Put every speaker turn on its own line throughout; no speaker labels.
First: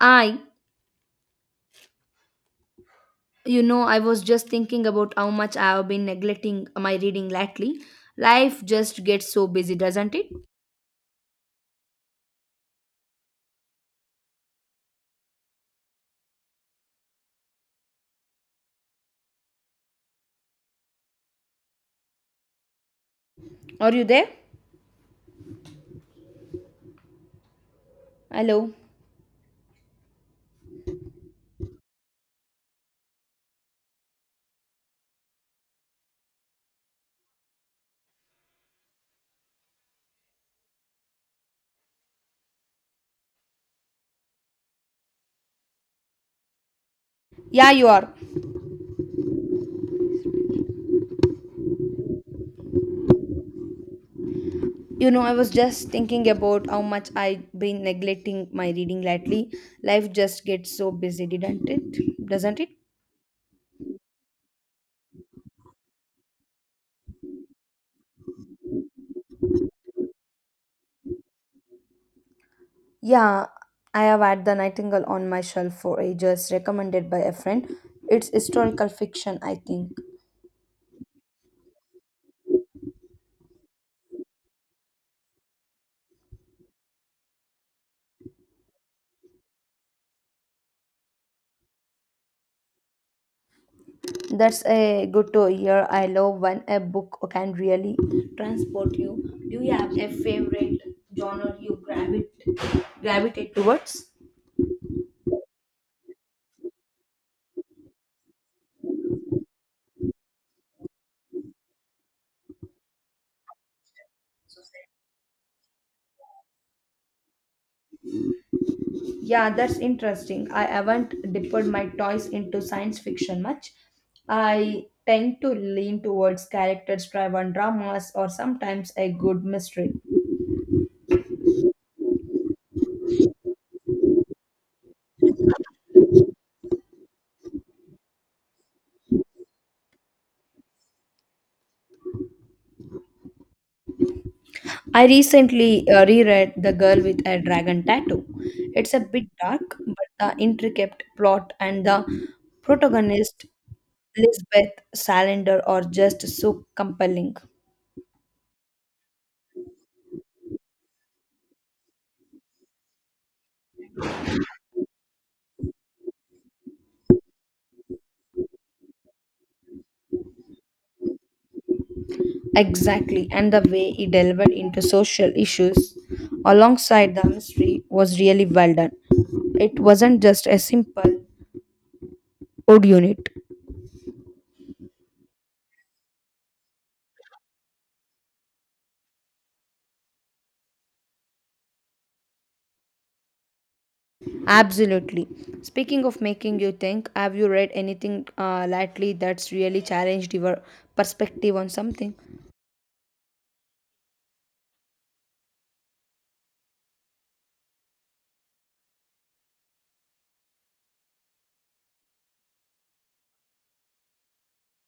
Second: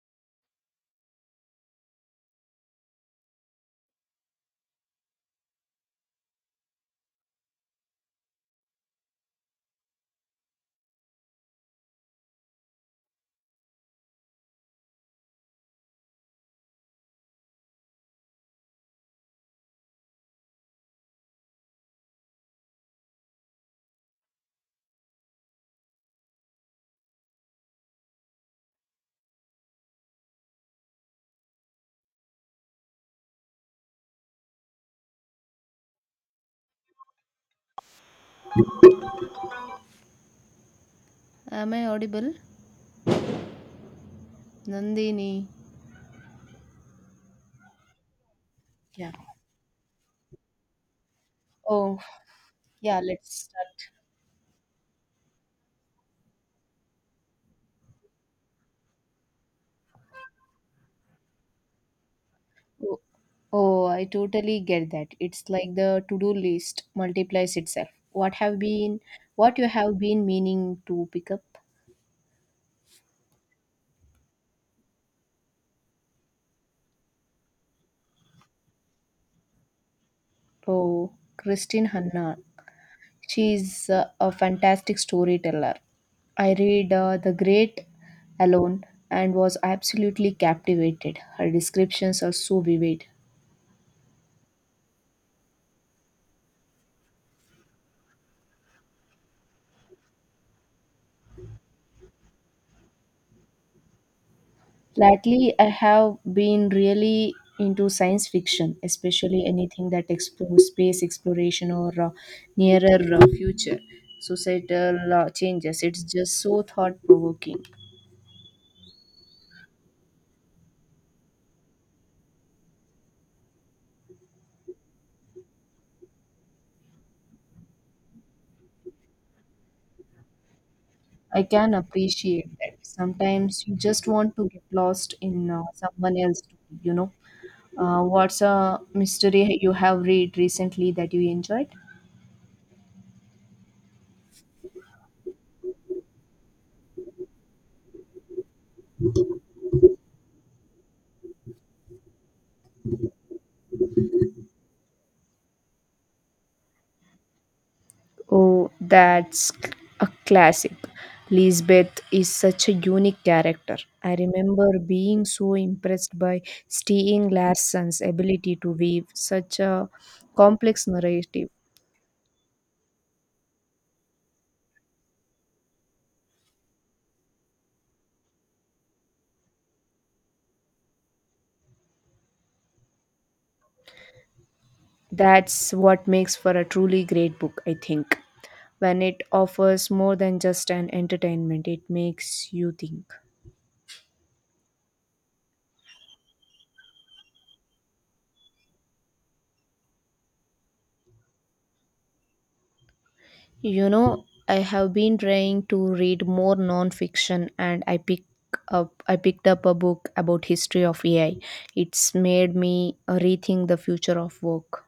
I, you know, I was just thinking about how much I have been neglecting my reading lately. Life just gets so busy, doesn't it? Are you there? Hello.
Am I audible? Nandini.
Yeah, you are.
Yeah. Oh, yeah, let's start.
You know, I was just thinking about how much I've been neglecting my reading lately. Life just gets so busy, didn't it? Doesn't it?
Oh, oh, I totally get that. It's like the to-do list multiplies itself. What you have been meaning to pick up?
Yeah, I have had The Nightingale on my shelf for ages, recommended by a friend. It's historical fiction, I think.
Oh, Christine Hanna. She's a fantastic storyteller. I read The Great Alone and was absolutely captivated. Her descriptions are so vivid.
That's a good to hear. I love when a book can really transport you. Do you have a favorite genre you gravitate towards?
Lately, I have been really into science fiction, especially anything that explores space exploration or nearer future societal changes. It's just so thought provoking.
Yeah, that's interesting. I haven't dipped my toys into science fiction much. I tend to lean towards characters driven dramas or sometimes a good mystery.
I can appreciate that. Sometimes you just want to get lost in someone else, you know. What's a mystery you have read recently that you enjoyed?
I recently reread The Girl with a Dragon Tattoo. It's a bit dark, but the intricate plot and the protagonist, Lisbeth Salander, are just so compelling.
Oh, that's c- a classic. Lisbeth is such a unique character. I remember being so impressed by Stieg Larsson's ability to weave such a complex narrative.
Exactly, and the way he delved into social issues alongside the mystery was really well done. It wasn't just a simple odd unit.
That's what makes for a truly great book, I think. When it offers more than just an entertainment, it makes you think.
Absolutely. Speaking of making you think, have you read anything lately that's really challenged your perspective on something?
You know, I have been trying to read more non-fiction and I picked up a book about history of AI. It's made me rethink the future of work.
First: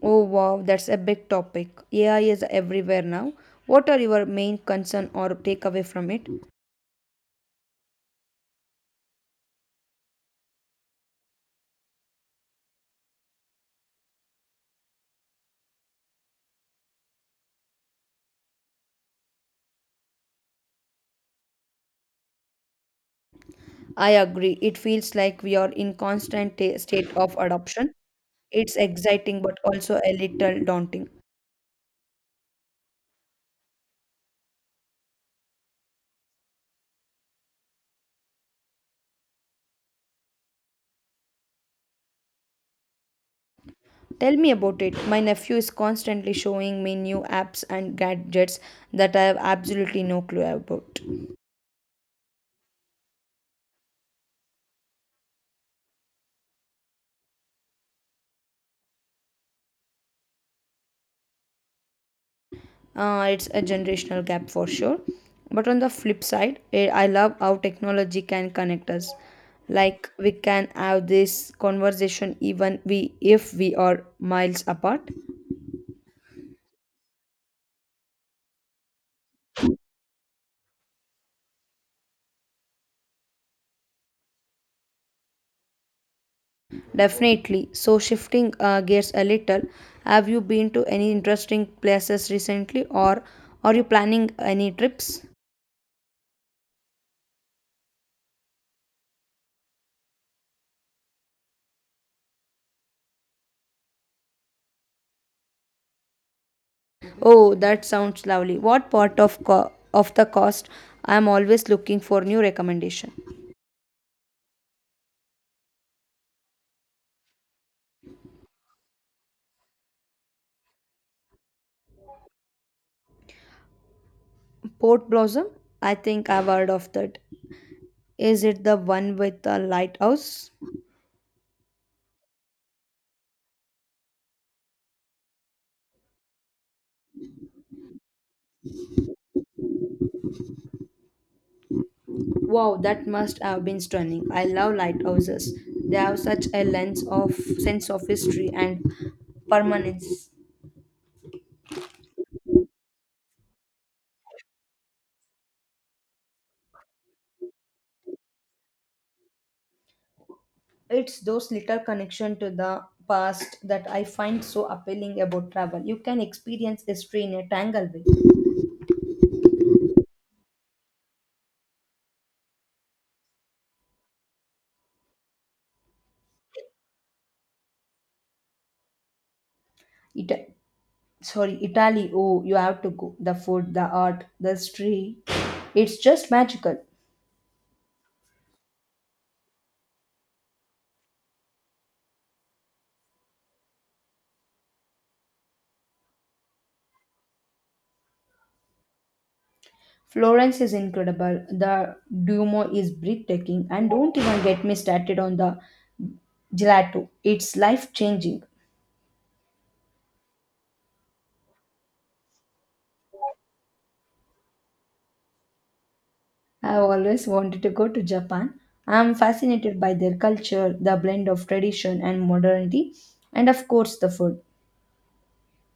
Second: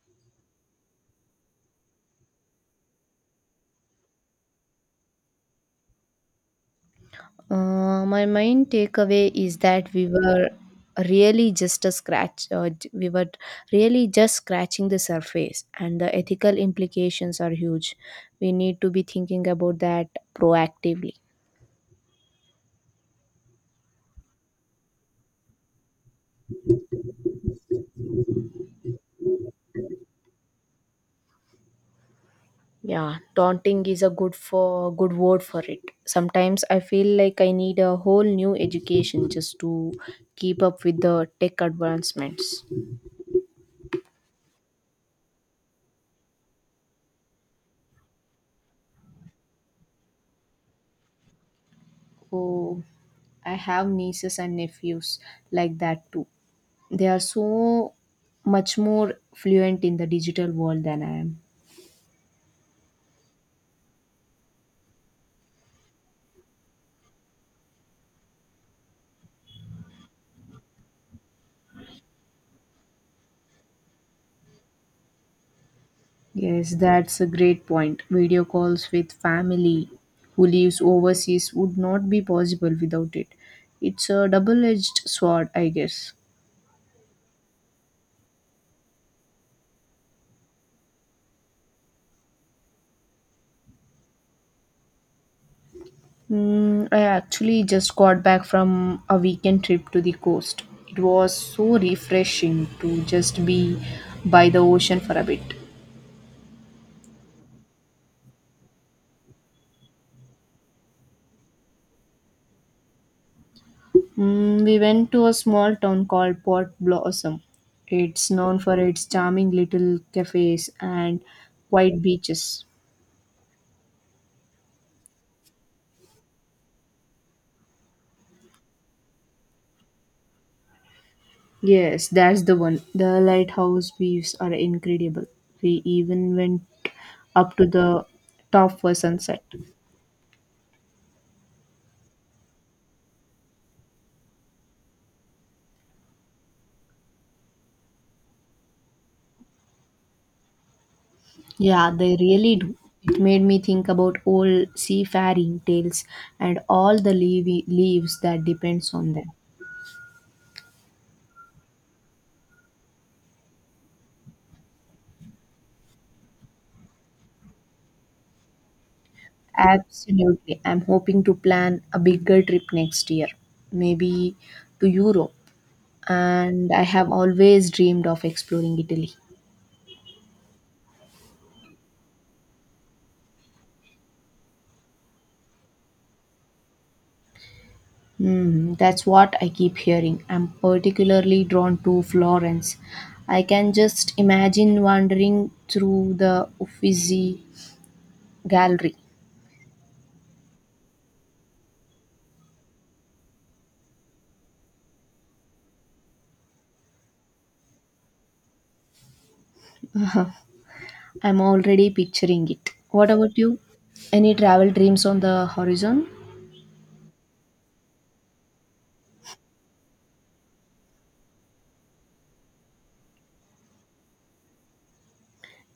Oh wow, that's a big topic. AI is everywhere now. What are your main concern or takeaway from it?
My main takeaway is that we were really just scratching the surface and the ethical implications are huge. We need to be thinking about that proactively.
I agree. It feels like we are in constant state of adoption. It's exciting but also a little daunting.
Yeah, daunting is a good word for it. Sometimes I feel like I need a whole new education just to keep up with the tech advancements.
Tell me about it. My nephew is constantly showing me new apps and gadgets that I have absolutely no clue about.
Oh, I have nieces and nephews like that too. They are so much more fluent in the digital world than I am.
It's a generational gap for sure, but on the flip side, I love how technology can connect us. Like, we can have this conversation even we if we are miles apart.
Yes, that's a great point. Video calls with family who lives overseas would not be possible without it. It's a double edged sword, I guess.
Definitely. So shifting gears a little, have you been to any interesting places recently, or are you planning any trips?
I actually just got back from a weekend trip to the coast. It was so refreshing to just be by the ocean for a bit.
Oh, that sounds lovely. What part of of the cost? I'm always looking for new recommendation.
We went to a small town called Port Blossom. It's known for its charming little cafes and white beaches.
Port Blossom? I think I've heard of that. Is it the one with the lighthouse?
Yes, that's the one. The lighthouse views are incredible. We even went up to the top for sunset.
Wow, that must have been stunning. I love lighthouses. They have such a lens of sense of history and permanence.
Yeah, they really do. It made me think about old seafaring tales and all the leaves that depends on them.
It's those little connection to the past that I find so appealing about travel. You can experience history in a tangle way.
Absolutely. I'm hoping to plan a bigger trip next year, maybe to Europe. And I have always dreamed of exploring Italy.
It, sorry, Italy. Oh, you have to go. The food, the art, the history. It's just magical.
That's what I keep hearing. I'm particularly drawn to Florence. I can just imagine wandering through the Uffizi Gallery.
Florence is incredible. The Duomo is breathtaking, and don't even get me started on the gelato. It's life changing.
I'm already picturing it. What about you? Any travel dreams on the horizon?
I've always wanted to go to Japan. I'm fascinated by their culture, the blend of tradition and modernity, and of course the food.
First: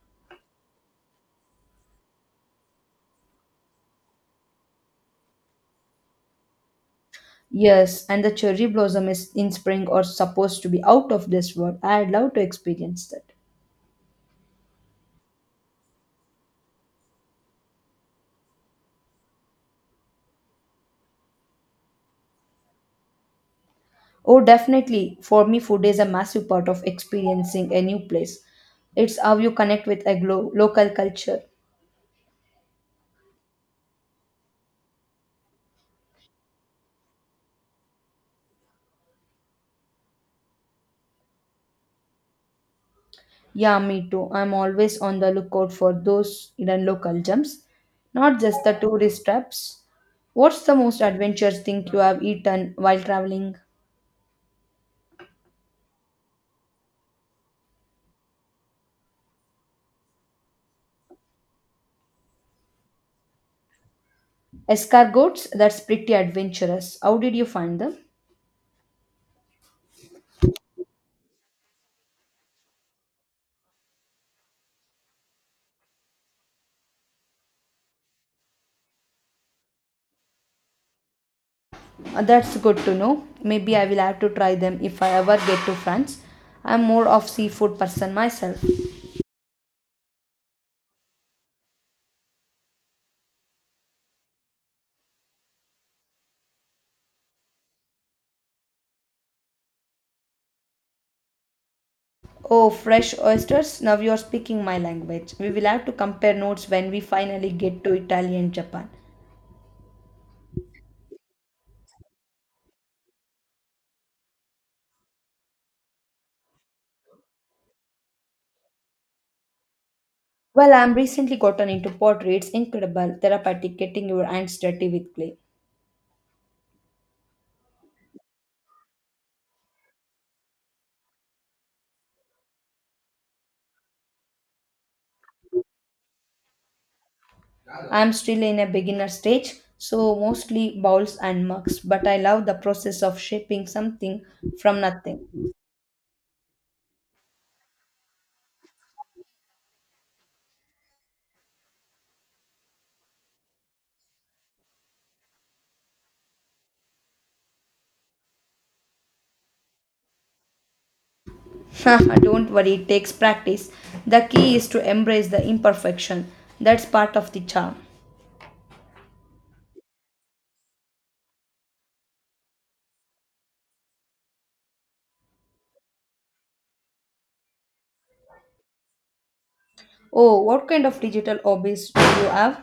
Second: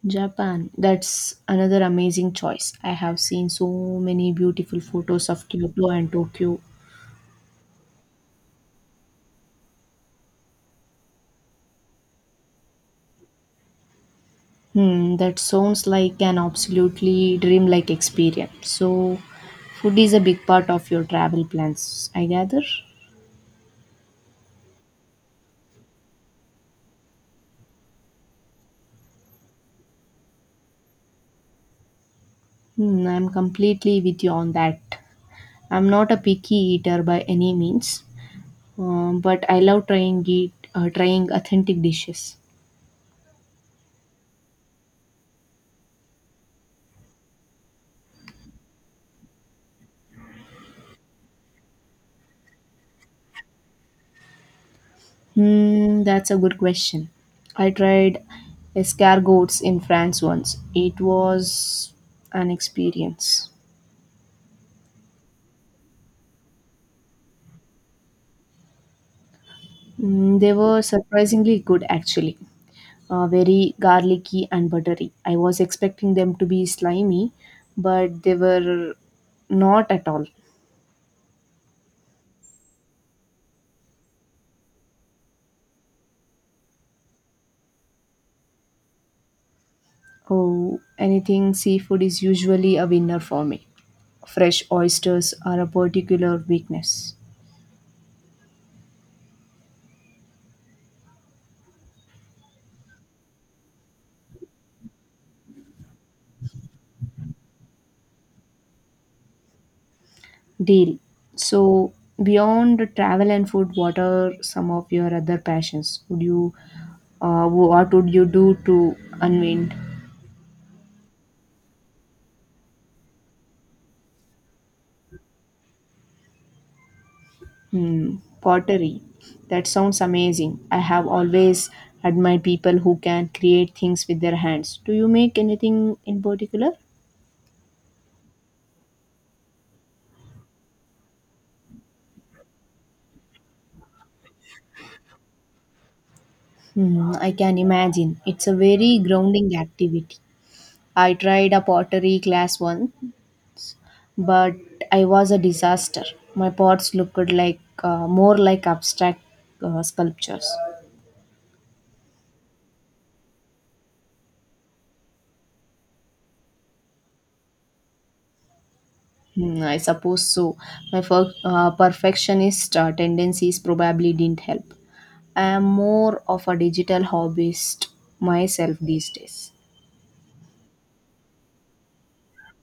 Japan. That's another amazing choice. I have seen so many beautiful photos of Kyoto and Tokyo.
Yes, and the cherry blossom is in spring or supposed to be out of this world. I'd love to experience that.
That sounds like an absolutely dreamlike experience. So, food is a big part of your travel plans, I gather.
Oh, definitely. For me, food is a massive part of experiencing a new place. It's how you connect with a local culture.
I'm completely with you on that. I'm not a picky eater by any means, but I love trying authentic dishes.
Yeah, me too. I'm always on the lookout for those hidden local gems, not just the tourist traps. What's the most adventurous thing you have eaten while traveling?
That's a good question. I tried escargots in France once. It was an experience.
Escargots? That's pretty adventurous. How did you find them?
They were surprisingly good, actually. Very garlicky and buttery. I was expecting them to be slimy, but they were not at all.
That's good to know. Maybe I will have to try them if I ever get to France. I'm more of seafood person myself.
Oh, anything seafood is usually a winner for me. Fresh oysters are a particular weakness.
Oh, fresh oysters. Now you're speaking my language. We will have to compare notes when we finally get to Italy and Japan.
Deal. So, beyond travel and food, what are some of your other passions? What would you do to unwind?
Well, I'm recently gotten into pottery. It's incredible, therapeutic, getting your hands dirty with clay.
Hmm, Pottery. That sounds amazing. I have always admired people who can create things with their hands. Do you make anything in particular?
I'm still in a beginner stage, so mostly bowls and mugs, but I love the process of shaping something from nothing.
I can imagine. It's a very grounding activity. I tried a pottery class once but I was a disaster. My pots looked like more like abstract sculptures.
Don't worry, it takes practice. The key is to embrace the imperfection. That's part of the charm.
I suppose so. My perfectionist tendencies probably didn't help. I am more of a digital hobbyist myself these days.
Oh, what kind of digital hobbies do you have?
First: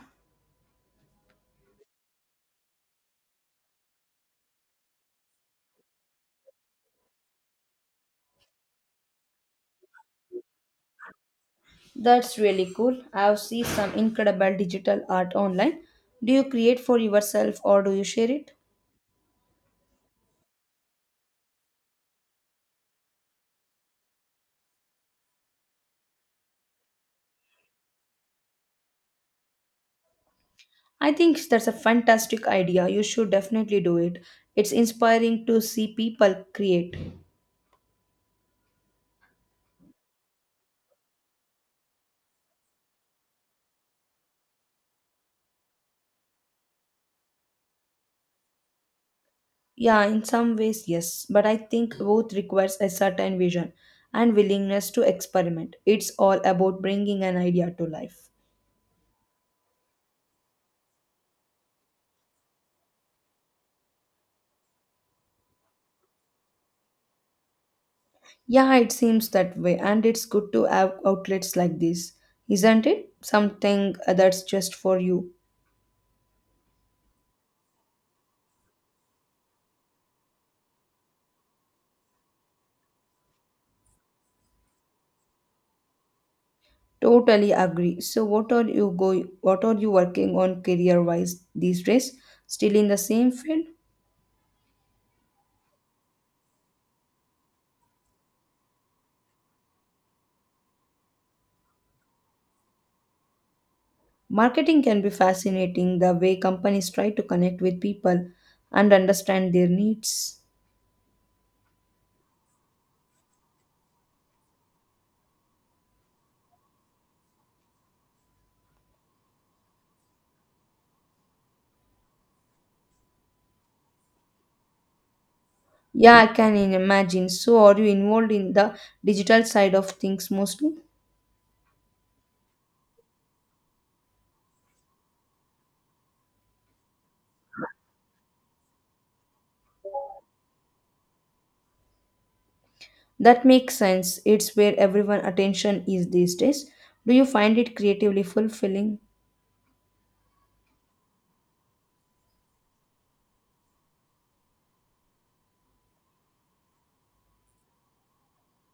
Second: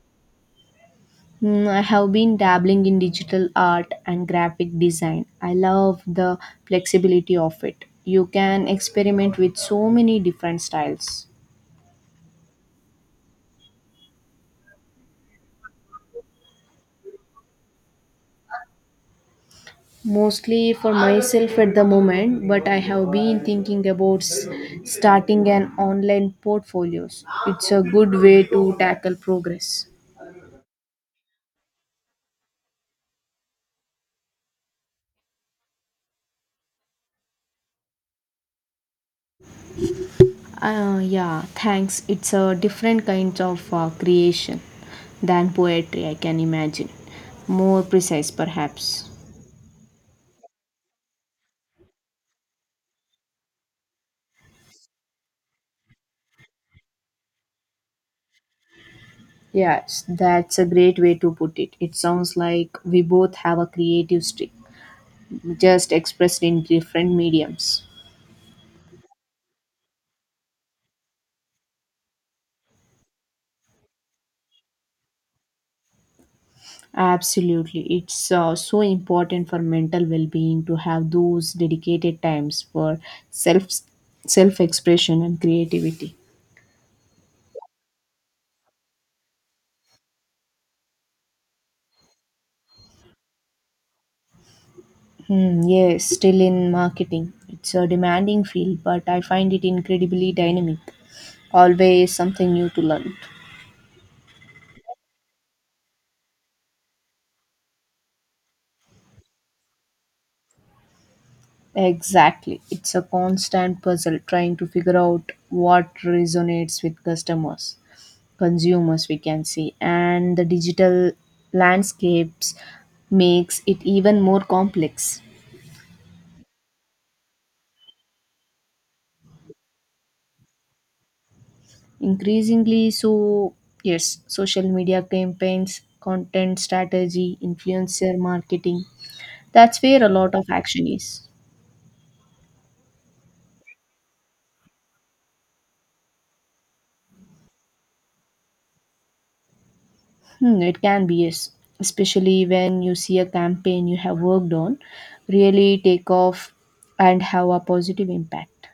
I have been dabbling in digital art and graphic design. I love the flexibility of it. You can experiment with so many different styles.
That's really cool. I've seen some incredible digital art online. Do you create for yourself or do you share it?
Mostly for myself at the moment but I have been thinking about starting an online portfolios. It's a good way to tackle progress.
I think that's a fantastic idea. You should definitely do it. It's inspiring to see people create.
Yeah, thanks. It's a different kind of creation than poetry I can imagine, more precise perhaps.
Yeah, in some ways, yes, but I think both requires a certain vision and willingness to experiment. It's all about bringing an idea to life.
Yes, that's a great way to put it. It sounds like we both have a creative streak, just expressed in different mediums.
Yeah, it seems that way, and it's good to have outlets like this, isn't it? Something that's just for you.
Absolutely. It's so important for mental well-being to have those dedicated times for self self-expression and creativity.
Totally agree. So what are you working on career wise these days? Still in the same field?
Yes, still in marketing. It's a demanding field, but I find it incredibly dynamic. Always something new to learn.
Marketing can be fascinating the way companies try to connect with people and understand their needs.
Exactly. It's a constant puzzle trying to figure out what resonates with customers, consumers we can see, and the digital landscapes makes it even more complex.
Yeah, I can imagine. So are you involved in the digital side of things mostly?
Increasingly so, yes. Social media campaigns, content strategy, influencer marketing, that's where a lot of action is.
That makes sense. It's where everyone attention is these days. Do you find it creatively fulfilling?
It can be, yes, especially when you see a campaign you have worked on really take off and have a positive impact.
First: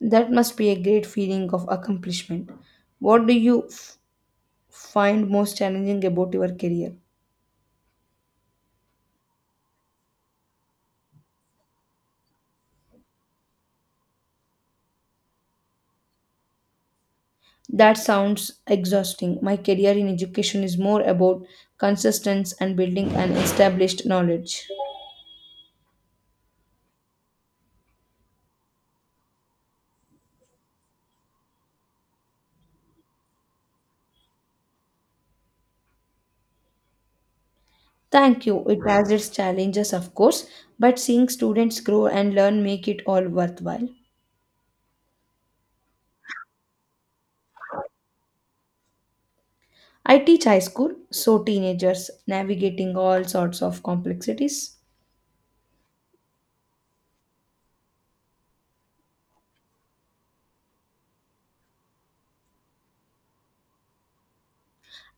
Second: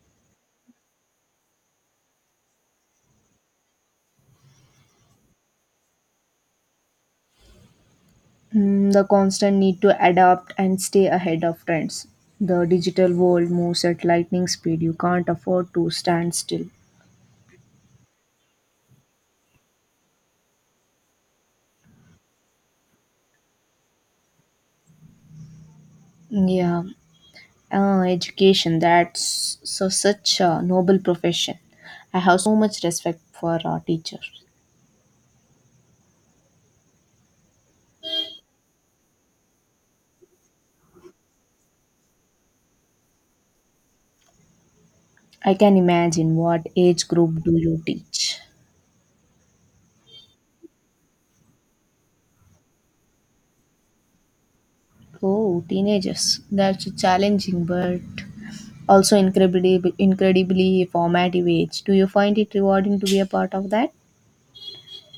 That must be a great feeling of accomplishment. What do you find most challenging about your career?
The constant need to adapt and stay ahead of trends. The digital world moves at lightning speed. You can't afford to stand still.
That sounds exhausting. My career in education is more about consistency and building an established knowledge.
Yeah, education. That's such a noble profession. I have so much respect for our teachers.
Thank you. It has its challenges, of course, but seeing students grow and learn make it all worthwhile.
I can imagine, what age group do you teach?
I teach high school, so teenagers navigating all sorts of complexities.
Oh, teenagers. That's challenging, but also incredibly formative age. Do you find it rewarding to be a part of that?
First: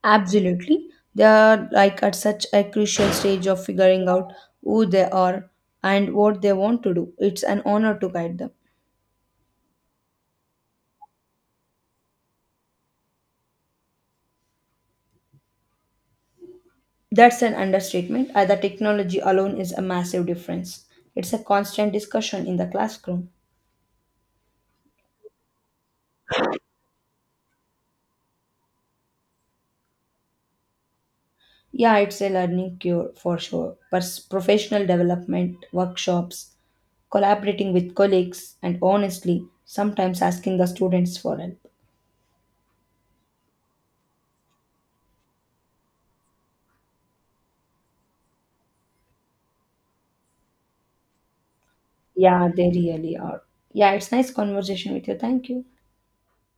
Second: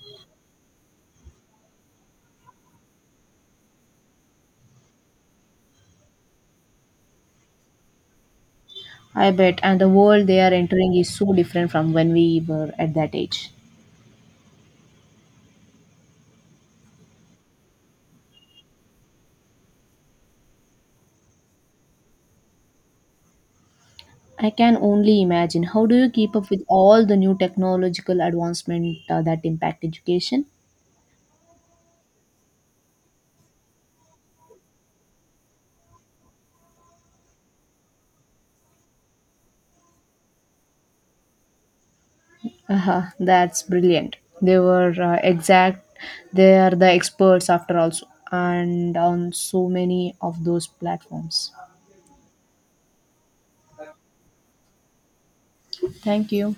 Absolutely. They are like at such a crucial stage of figuring out who they are and what they want to do. It's an honor to guide them.
I bet. And the world they are entering is so different from when we were at that age.
That's an understatement. The technology alone is a massive difference. It's a constant discussion in the classroom.
I can only imagine. How do you keep up with all the new technological advancement that impact education?
Yeah, it's a learning cure for sure. Professional development, workshops, collaborating with colleagues, and honestly, sometimes asking the students for help.
That's brilliant. They were exact. They are the experts after all, so- and on so many of those platforms.
Yeah, they really are. Yeah, it's nice conversation with you. Thank you.
Thank you.